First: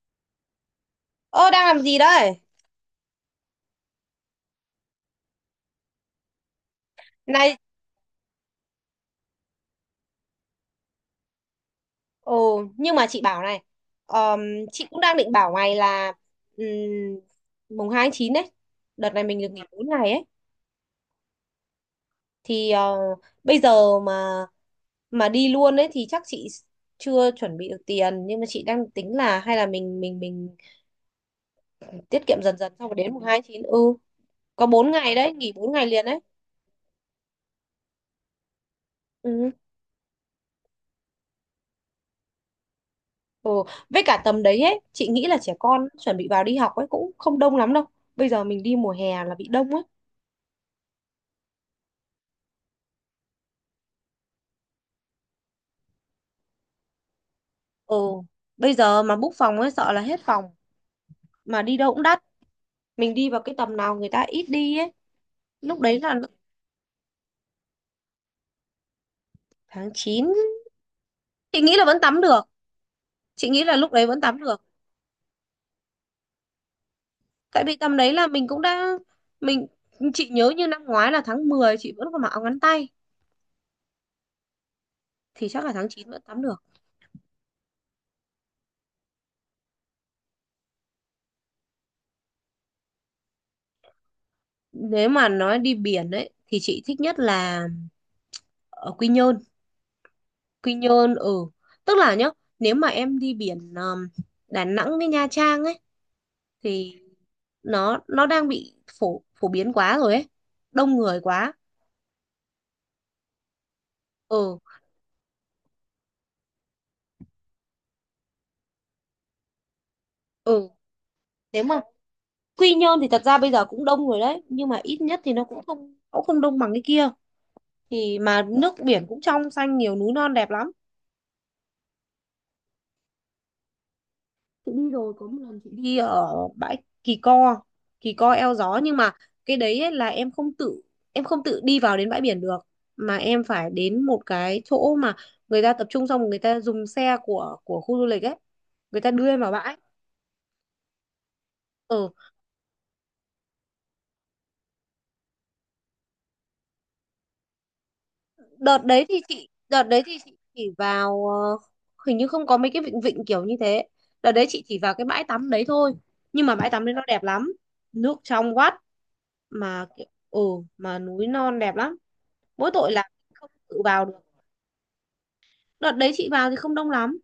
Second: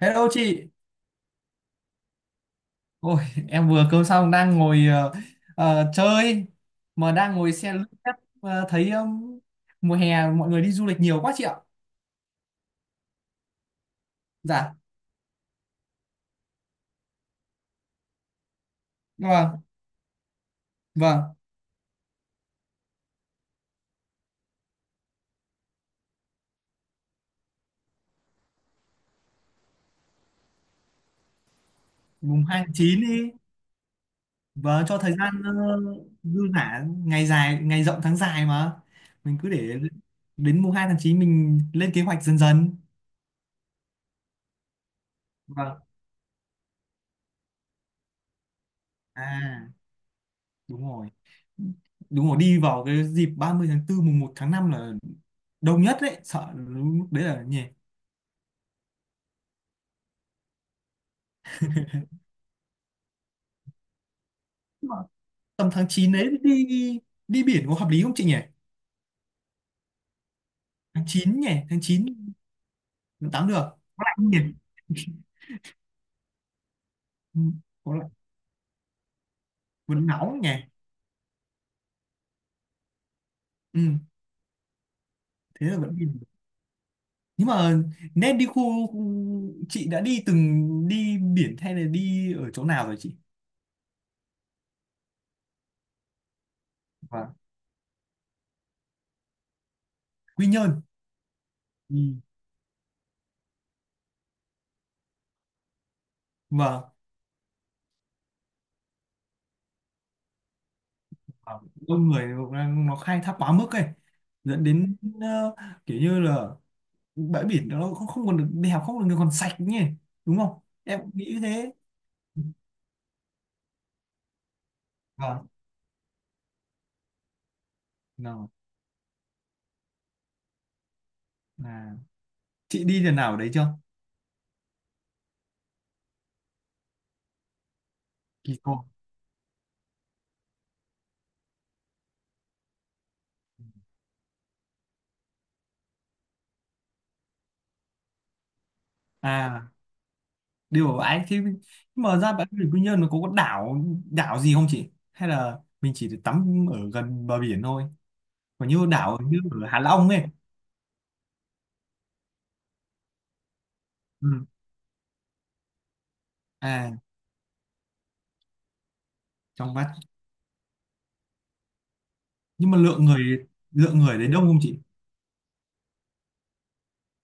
Hello chị. Ơ đang làm gì đấy? Ôi, em vừa cơm xong đang ngồi, chơi, mà đang ngồi Này, xe lướt app, thấy mùa hè mọi người đi du lịch nhiều quá, chị ạ. ồ nhưng mà chị bảo này, ờm, Dạ, chị cũng đang định bảo mày là ừm, mùng 2 tháng 9 đấy, đợt này mình được nghỉ vâng, 4 ngày ấy vâng, thì bây giờ mà đi luôn ấy thì chắc chị chưa chuẩn bị được tiền, nhưng mà chị đang tính là hay là mình tiết kiệm mùng dần hai tháng dần xong rồi 9 đến mùng đi, 2 tháng 9, ừ, có vâng 4 cho thời ngày đấy, gian nghỉ 4 ngày liền đấy. dư giả, ngày dài, ngày rộng tháng dài mà. Mình cứ Ừ. để đến mùng 2 tháng 9 mình lên kế hoạch dần dần. Ừ. Với cả tầm đấy ấy, chị nghĩ là trẻ Vâng. con chuẩn bị vào đi học ấy cũng không đông lắm đâu. Bây giờ mình đi mùa hè là bị À, đông ấy. đúng rồi, đúng rồi, đi vào cái dịp 30 tháng 4, mùng một tháng 5 là đông nhất đấy, sợ lúc đấy là nhỉ. Ồ, bây giờ mà book phòng ấy sợ là hết phòng, mà đi đâu cũng đắt. Mình đi vào cái tầm nào người ta ít đi Nhưng ấy. mà tầm Lúc tháng đấy 9 là đấy đi, đi biển có hợp lý không chị nhỉ? tháng 9. Tháng 9 nhỉ, Chị nghĩ tháng là vẫn chín, tắm được. tháng 8 Chị được? nghĩ là lúc Có đấy lạnh vẫn không nhỉ? tắm được. Ừ, Tại vì có tầm lạnh, đấy là mình cũng đã, mình vẫn chị nóng nhỉ? nhớ như năm ngoái là tháng 10 chị vẫn còn mặc áo ngắn tay, Ừ, thì chắc thế là là tháng vẫn chín biển. vẫn tắm được. Nhưng mà nên đi khu khu- chị đã đi từng đi biển hay là đi ở chỗ nào rồi chị? Nếu mà nói đi biển ấy thì chị thích nhất Vâng. là ở Quy Nhơn. Quy Quy Nhơn. Nhơn, ừ, Ừ. tức là nhá, nếu mà em đi biển, Đà Nẵng với Nha Trang ấy, Vâng. thì nó đang bị phổ phổ biến quá rồi ấy, đông người quá. Vâng. Đông người, nó khai thác quá mức ấy, Ừ. dẫn đến kiểu như là bãi biển đó nó không còn được đẹp, không còn được còn sạch nhỉ, đúng không, Ừ. em cũng nghĩ Nếu thế. mà Quy Nhơn thì thật ra bây giờ cũng đông người đấy, nhưng mà ít nhất thì nó Vâng. cũng không đông bằng cái kia, thì mà Nào. nước biển cũng trong xanh, nhiều núi non đẹp lắm. À, chị đi lần nào ở đấy chưa? Đi ở bãi Kỳ Co Eo Kỳ Gió, Cô. nhưng mà cái đấy ấy là em không tự đi vào đến bãi biển được, mà em phải đến một cái chỗ mà người ta tập trung, xong rồi người ta dùng xe của khu du lịch ấy, người ta đưa em vào À, bãi. điều ở ấy thì nhưng Ừ. mà ra bãi biển Quy Nhơn nó có đảo, đảo gì không chị, hay là mình chỉ được tắm ở gần bờ biển thôi, còn đợt như đấy thì đảo như chị ở Hạ đợt đấy Long thì ấy. chị chỉ vào, hình như không có mấy cái vịnh vịnh kiểu như thế. Ừ. Đợt đấy chị chỉ vào cái bãi tắm đấy thôi, nhưng mà bãi tắm đấy À, nó đẹp lắm, nước trong vắt, trong vắt. mà ừ, mà núi non đẹp lắm, mỗi Nhưng mà tội là không tự lượng vào người được. ở đấy đông không chị? Đợt đấy chị vào thì không đông lắm.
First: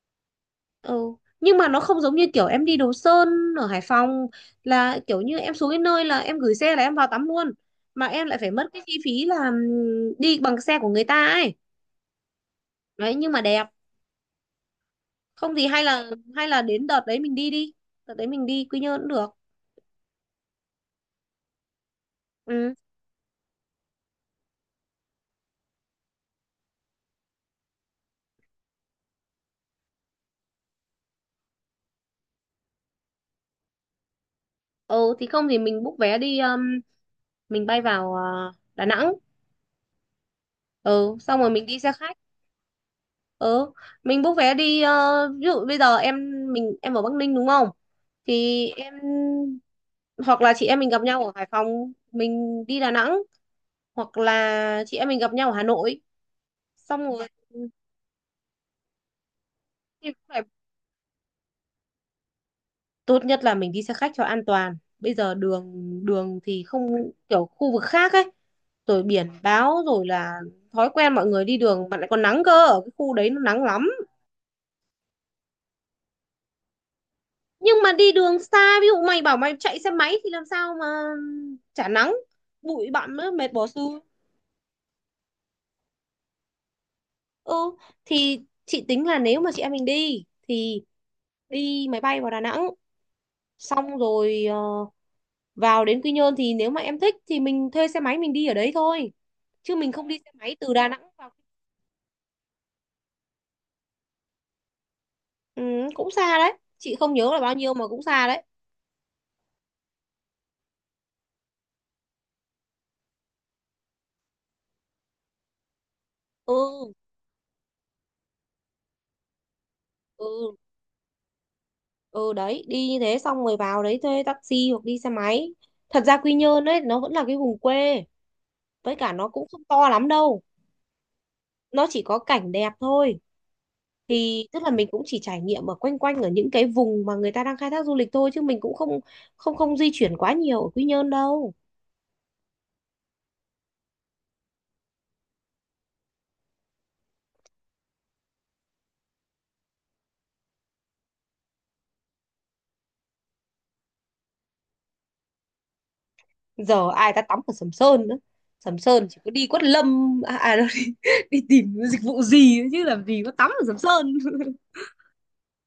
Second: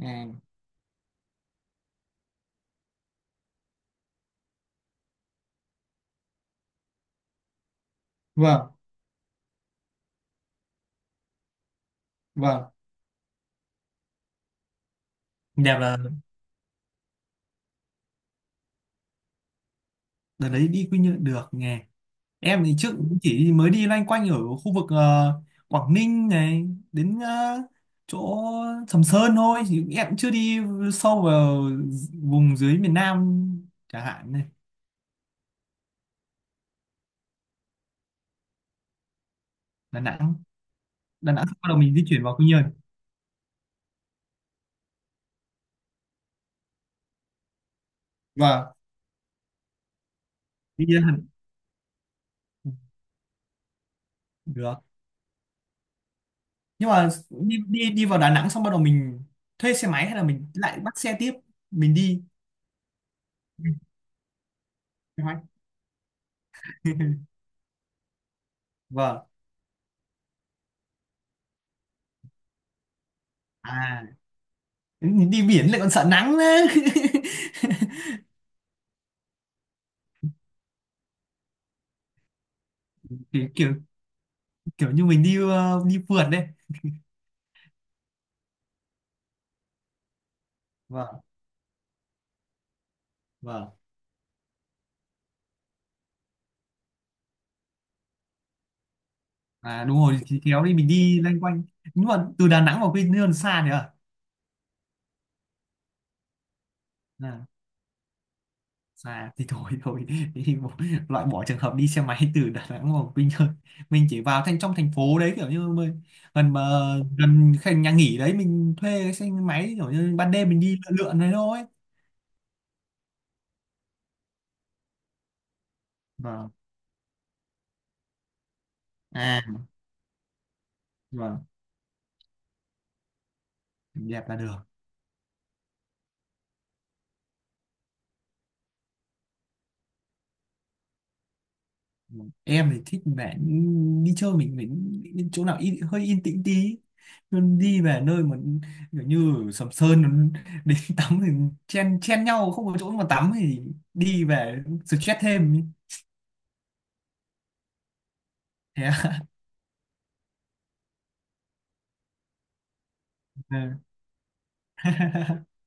À. Ừ. Nhưng mà nó không giống như kiểu em đi Đồ Sơn ở Hải Phòng, là kiểu như em xuống cái nơi là em gửi xe là em vào tắm luôn, mà em lại phải mất Vâng. cái chi phí là đi bằng xe của người ta ấy. Vâng. Đấy, nhưng mà đẹp. Không thì Đẹp hay là là, đến đợt đấy mình đi đi, đợt đấy mình đi Quy Nhơn cũng được. đợt đấy đi Quy Nhơn được nhỉ. Em Ừ. thì trước cũng chỉ mới đi loanh quanh ở khu vực Quảng Ninh này đến chỗ Sầm Sơn thôi, thì em cũng chưa đi sâu vào vùng dưới miền Nam chẳng hạn này. Ừ thì không thì mình book vé đi, mình bay vào Đà Nẵng. Đà Nẵng. Ừ, Đà xong Nẵng rồi mình sau đó đi xe mình di khách. chuyển vào Quy Nhơn. Ừ, mình book vé đi, ví dụ bây giờ em mình em ở Bắc Ninh đúng không? Thì Vâng, em, hoặc là chị em đi mình gặp lên Hàn nhau ở Hải Phòng, mình đi Đà Nẵng, hoặc được. là chị em mình gặp nhau ở Hà Nội. Nhưng Xong mà rồi đi đi đi vào Đà Nẵng xong bắt đầu mình thuê xe máy thì hay là cũng phải, mình lại bắt xe tiếp mình đi. tốt nhất là mình đi xe khách cho an toàn. Bây Kế giờ hoạch. đường đường thì không kiểu khu vực khác ấy, rồi Vâng. biển báo, rồi là thói quen mọi người đi đường, mà lại còn nắng cơ, ở cái khu đấy nó nắng lắm. À, đi biển lại còn sợ nắng nữa. Nhưng mà đi đường xa, ví dụ mày bảo mày chạy xe máy thì làm sao mà chả nắng, bụi bặm nữa, kiểu mệt bỏ kiểu xu. kiểu như mình đi đi phượt đây. Ừ thì chị tính là nếu mà chị em mình đi thì Vâng. đi máy bay vào Đà Nẵng, Vâng. xong rồi vào đến Quy Nhơn thì nếu mà em thích thì mình thuê xe máy mình đi ở đấy thôi, chứ À, mình đúng không rồi đi xe thì máy kéo từ đi, mình Đà Nẵng đi vào. loanh quanh. Nhưng mà từ Đà Nẵng vào Quy Nhơn xa nhỉ. Ừ, cũng xa đấy, chị không nhớ là À, bao nhiêu mà cũng xa đấy. xa thì thôi thôi thì loại bỏ trường hợp đi xe máy từ Đà Nẵng vào Quy Nhơn, mình chỉ vào thành trong thành phố đấy, kiểu như mình, gần mà, Ừ. gần cái nhà nghỉ đấy mình thuê cái xe máy, kiểu như ban đêm Ừ. mình đi lượn lượn đấy thôi. Ừ đấy, đi như thế xong rồi vào đấy thuê taxi hoặc đi xe máy. Thật ra Quy Vâng. Nhơn ấy nó vẫn là cái vùng quê, với cả nó À, cũng không to lắm đâu, vâng, nó chỉ có cảnh đẹp thôi. đẹp là Thì được. tức là mình cũng chỉ trải nghiệm ở quanh quanh ở những cái vùng mà người ta đang khai thác du lịch thôi, chứ mình cũng không không không di chuyển quá nhiều ở Quy Nhơn đâu. Em thì thích vẻ đi chơi mình phải đi chỗ nào yên, hơi yên tĩnh tí. Nhưng đi về nơi mà kiểu như Sầm Sơn đến tắm thì chen chen nhau không có chỗ mà tắm thì đi về stress thêm. Giờ ai ta tắm ở Sầm Sơn nữa, Sầm Thế Sơn chỉ à? có đi Quất Lâm, à, à đâu, đi, đi tìm dịch vụ gì nữa chứ làm gì có tắm Ừ. ở Sầm Sơn.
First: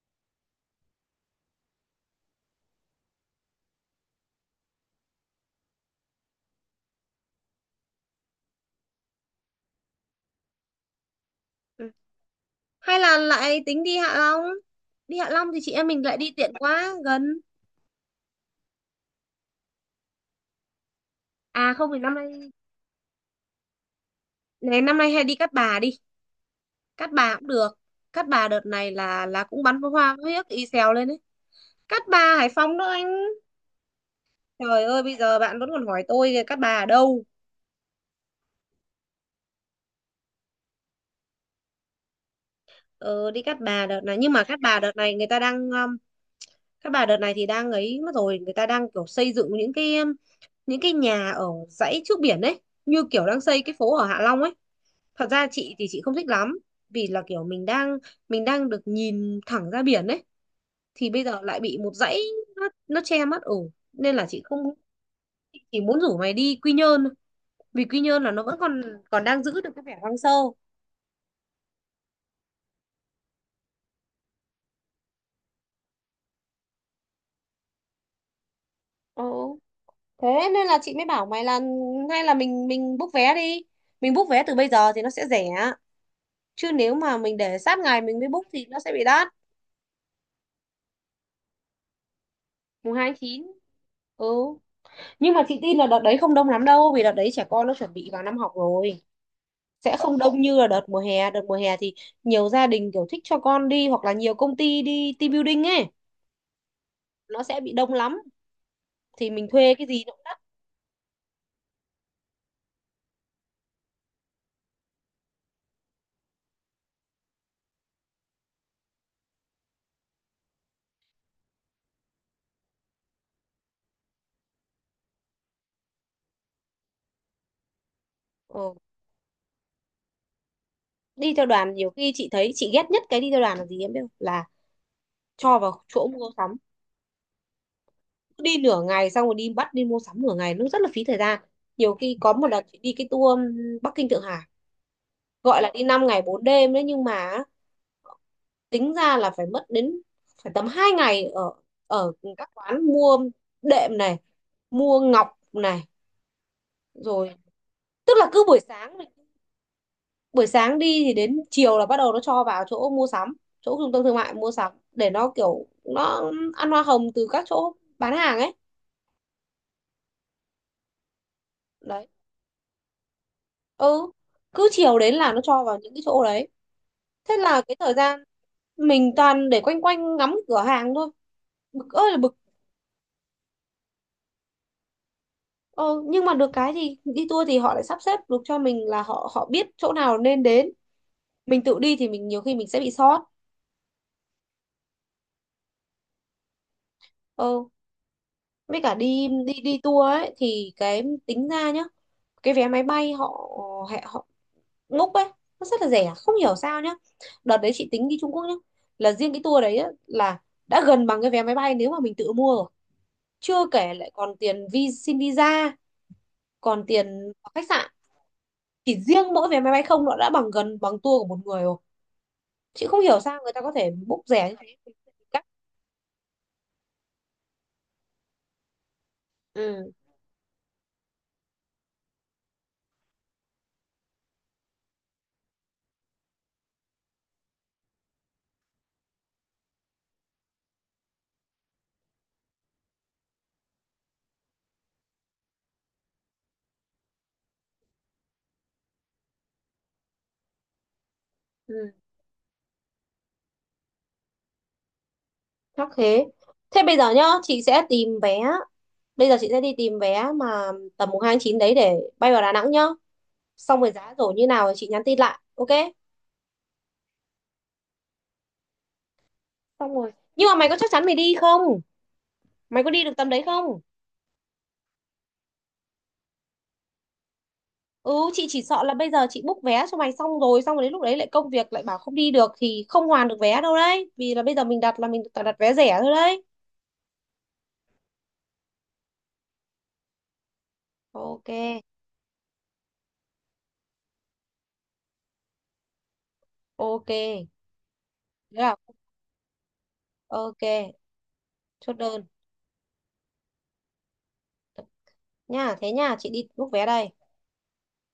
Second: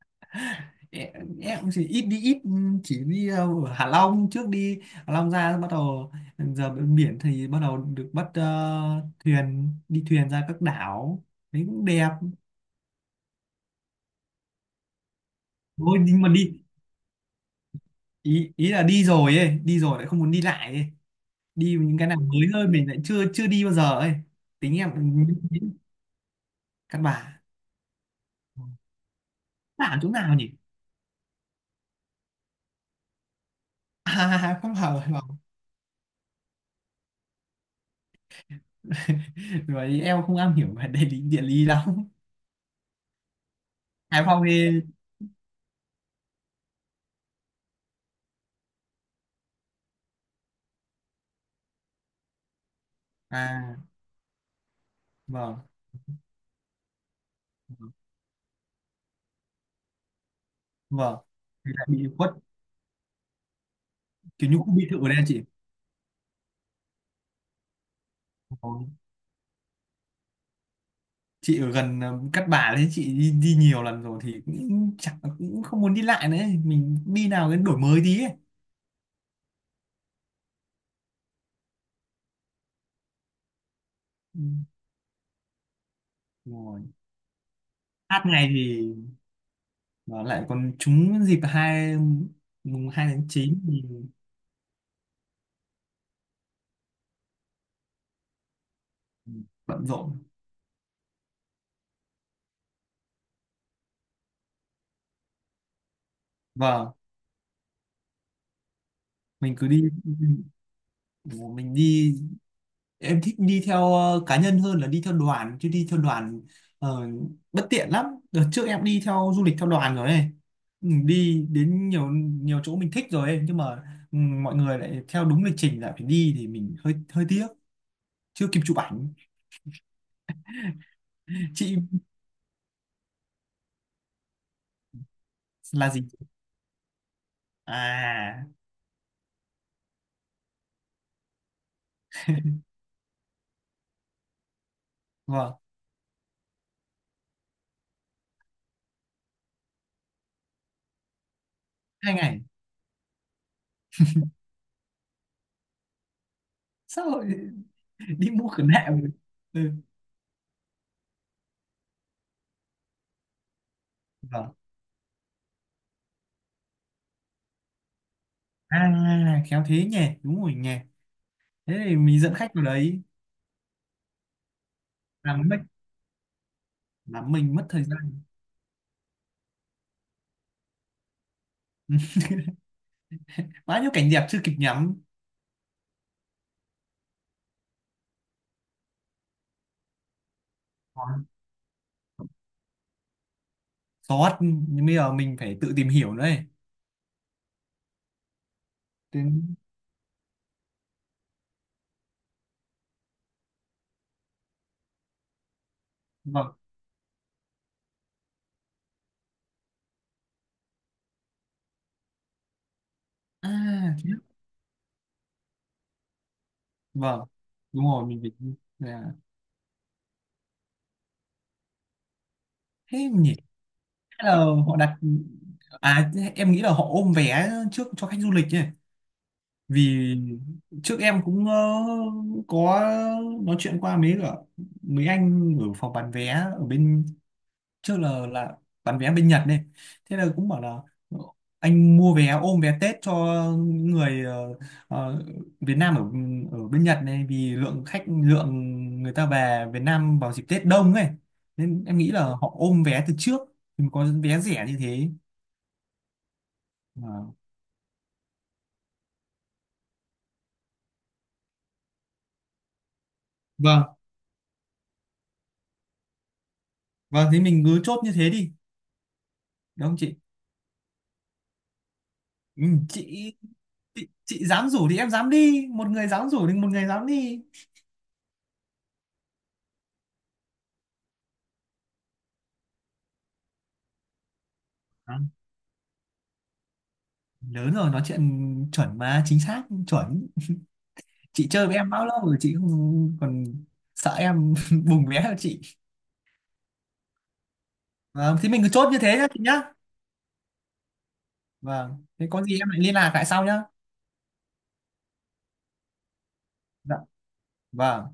em chỉ ít đi, ít chỉ đi ở Hạ Long, trước đi Hạ Long ra bắt đầu giờ bên biển thì bắt đầu được bắt thuyền, đi thuyền ra các đảo, đấy cũng Ừ. đẹp. Hay là lại tính đi Hạ Long, đi Hạ Long thì chị em Thôi, mình lại nhưng mà đi tiện đi, quá gần. ý ý là đi rồi ấy, đi rồi lại không muốn đi lại ấy, đi À không những thì cái năm nào nay, mới hơn mình lại chưa chưa đi bao giờ ấy, tính này em năm nay cũng hay như đi Cát thế. Bà đi. Căn Cát Bà bà cũng được. Cát Bà đợt này là cũng bắn pháo làm chỗ hoa nào huyếc nhỉ? y xèo lên đấy. Cát Bà Hải Phòng đó anh. À, không, Trời hờ ơi bây không. giờ bạn vẫn còn hỏi tôi kìa, Cát Bà ở đâu. Rồi em không am hiểu về địa lý, địa lý lắm. Ờ, đi Cát Bà đợt này, Hải nhưng Phòng mà Cát thì Bà đợt này người ta đang, các bà đợt này thì đang ấy mất rồi, người ta đang kiểu xây dựng những cái, những cái nhà ở dãy trước biển đấy, như kiểu đang xây cái à? phố ở Hạ Long ấy. Thật ra Vâng. chị thì chị không thích lắm, vì là kiểu mình đang, được nhìn thẳng ra biển ấy thì Vâng. bây giờ lại Thì bị là một bị dãy, khuất, nó che mất ổ, nên là chị kiểu như không, khu biệt thự ở đây chị. chị chỉ muốn rủ mày đi Quy Nhơn thôi. Vì Quy Nhơn là nó vẫn Ờ, còn, còn đang giữ được cái vẻ hoang sơ. chị ở gần Cát Bà đấy chị đi nhiều lần rồi thì cũng chẳng cũng không muốn đi lại nữa ấy. Mình đi nào đến đổi mới tí ấy. Ừ. Thế nên là chị mới bảo mày là hay là mình book vé đi, mình book Ừ, vé từ bây giờ thì nó sẽ rẻ, đúng chứ rồi. nếu mà mình để sát ngày mình Hát mới book ngày thì nó thì sẽ bị đắt. và lại còn trúng dịp mùng Mùng hai hai tháng chín. 9 thì Ừ. Nhưng mà chị tin là đợt đấy không đông lắm đâu, vì đợt đấy trẻ con nó chuẩn bị vào năm học rồi, bận sẽ không rộn. đông như là đợt mùa hè. Đợt mùa hè thì nhiều gia đình kiểu thích cho con đi, hoặc là nhiều công ty đi team building ấy, Vâng, nó sẽ bị đông lắm, thì mình mình cứ thuê đi, cái gì nó cũng đắt. mình đi. Em thích đi theo cá nhân hơn là đi theo đoàn, chứ đi theo đoàn ờ, bất tiện lắm. Đợt trước em đi theo du lịch theo đoàn rồi này. Ừ, đi đến nhiều nhiều chỗ mình thích rồi ấy. Nhưng mà ừ, mọi người lại theo đúng lịch trình lại phải đi thì mình hơi hơi tiếc, chưa kịp Ừ. chụp ảnh. Đi theo đoàn Chị nhiều khi chị thấy, chị ghét nhất cái đi theo đoàn là gì em biết không, là cho vào là gì? chỗ mua sắm. Cứ À, đi nửa ngày xong rồi đi bắt đi mua sắm nửa ngày, nó rất là phí thời gian. Nhiều khi có một đợt chị đi cái tour Bắc Kinh Thượng Hải, vâng, gọi là đi 5 ngày 4 đêm đấy, nhưng mà tính ra là phải mất đến, phải tầm 2 ngày ở ở hai ngày các quán mua đệm này, mua ngọc này, sao? rồi, tức là Đi cứ mua khử nạn mà. Ừ. buổi sáng đi thì đến chiều là bắt đầu nó cho vào chỗ mua sắm, chỗ trung tâm thương mại mua Vâng. sắm, để nó kiểu nó ăn hoa hồng từ các chỗ bán hàng ấy. À, khéo thế nhỉ, đúng rồi nhỉ, thế thì Đấy. mình dẫn khách vào đấy Ừ, cứ chiều đến là nó làm mất, cho vào những cái chỗ đấy, làm thế mình là mất cái thời thời gian gian. mình toàn để quanh quanh ngắm cửa hàng thôi, bực ơi là bực. Bao nhiêu cảnh đẹp chưa kịp ngắm. Ờ, nhưng mà được cái thì đi tour thì họ lại sắp xếp được cho mình, là họ họ biết chỗ nào nên đến, Còn mình tự đi thì mình nhiều khi mình sẽ bị sót. sót, nhưng bây giờ mình phải tự tìm hiểu nữa ấy. ờ với cả đi đi Đến... đi tour ấy thì cái tính ra nhá, cái vé máy bay họ ngốc ấy, nó rất là rẻ không Vâng. hiểu sao nhá. Đợt đấy chị tính đi Trung Quốc nhá, là riêng cái tour đấy á, là đã gần bằng cái vé máy bay nếu mà mình tự mua rồi, chưa kể À, lại thế. còn tiền xin visa, còn Vâng, tiền khách đúng sạn. rồi mình phải. Chỉ À, riêng mỗi vé máy bay không nó đã bằng gần bằng tour của một người rồi, chị thế không hiểu nhỉ, sao người ta có thể book hay là rẻ như thế. họ đặt, Chắc- à em nghĩ là họ ôm vé trước cho khách du lịch nhỉ. ừ Vì trước em cũng có nói chuyện qua mấy cả mấy anh ở phòng bán vé ở bên, trước là bán vé bên Nhật này, thế là cũng bảo là "Ờ, anh mua vé ôm vé Tết cho những người ờ, Việt Nam ở ở bên Nhật này, vì lượng khách, lượng người ta về Việt Nam vào dịp Tết đông ấy, nên ừ em nghĩ là họ ôm vé từ trước thì có vé rẻ như thế. chắc thế. Thế bây giờ nhá Ờ. chị sẽ tìm vé, bây giờ chị sẽ đi tìm vé mà tầm mùng hai tháng chín đấy để bay vào Đà Nẵng nhá, xong rồi Vâng. giá rồi như nào thì chị nhắn tin lại, ok. Vâng, thế mình cứ chốt như thế đi, đúng Xong không rồi chị? nhưng mà mày có chắc chắn mày đi không, Ừ, mày có đi được tầm chị đấy không. Chị dám rủ thì em dám đi, một người dám rủ thì một người dám đi. Ừ chị chỉ sợ là bây giờ chị book vé cho mày xong rồi, xong rồi đến lúc đấy lại công việc lại bảo không đi được thì không hoàn được vé đâu đấy, vì là bây giờ mình đặt là Đó, mình toàn đặt vé rẻ thôi đấy. lớn rồi nói chuyện chuẩn mà, chính xác chuẩn. Chị Ok. chơi với em bao lâu rồi chị không còn sợ em bùng vẽ cho chị. Ok Vâng thì được mình cứ chốt không. như thế nhá chị nhá. Ok chốt Vâng đơn thế có gì em lại liên lạc lại sau nhá. nha, thế nha chị đi book vé Dạ. đây. Vâng.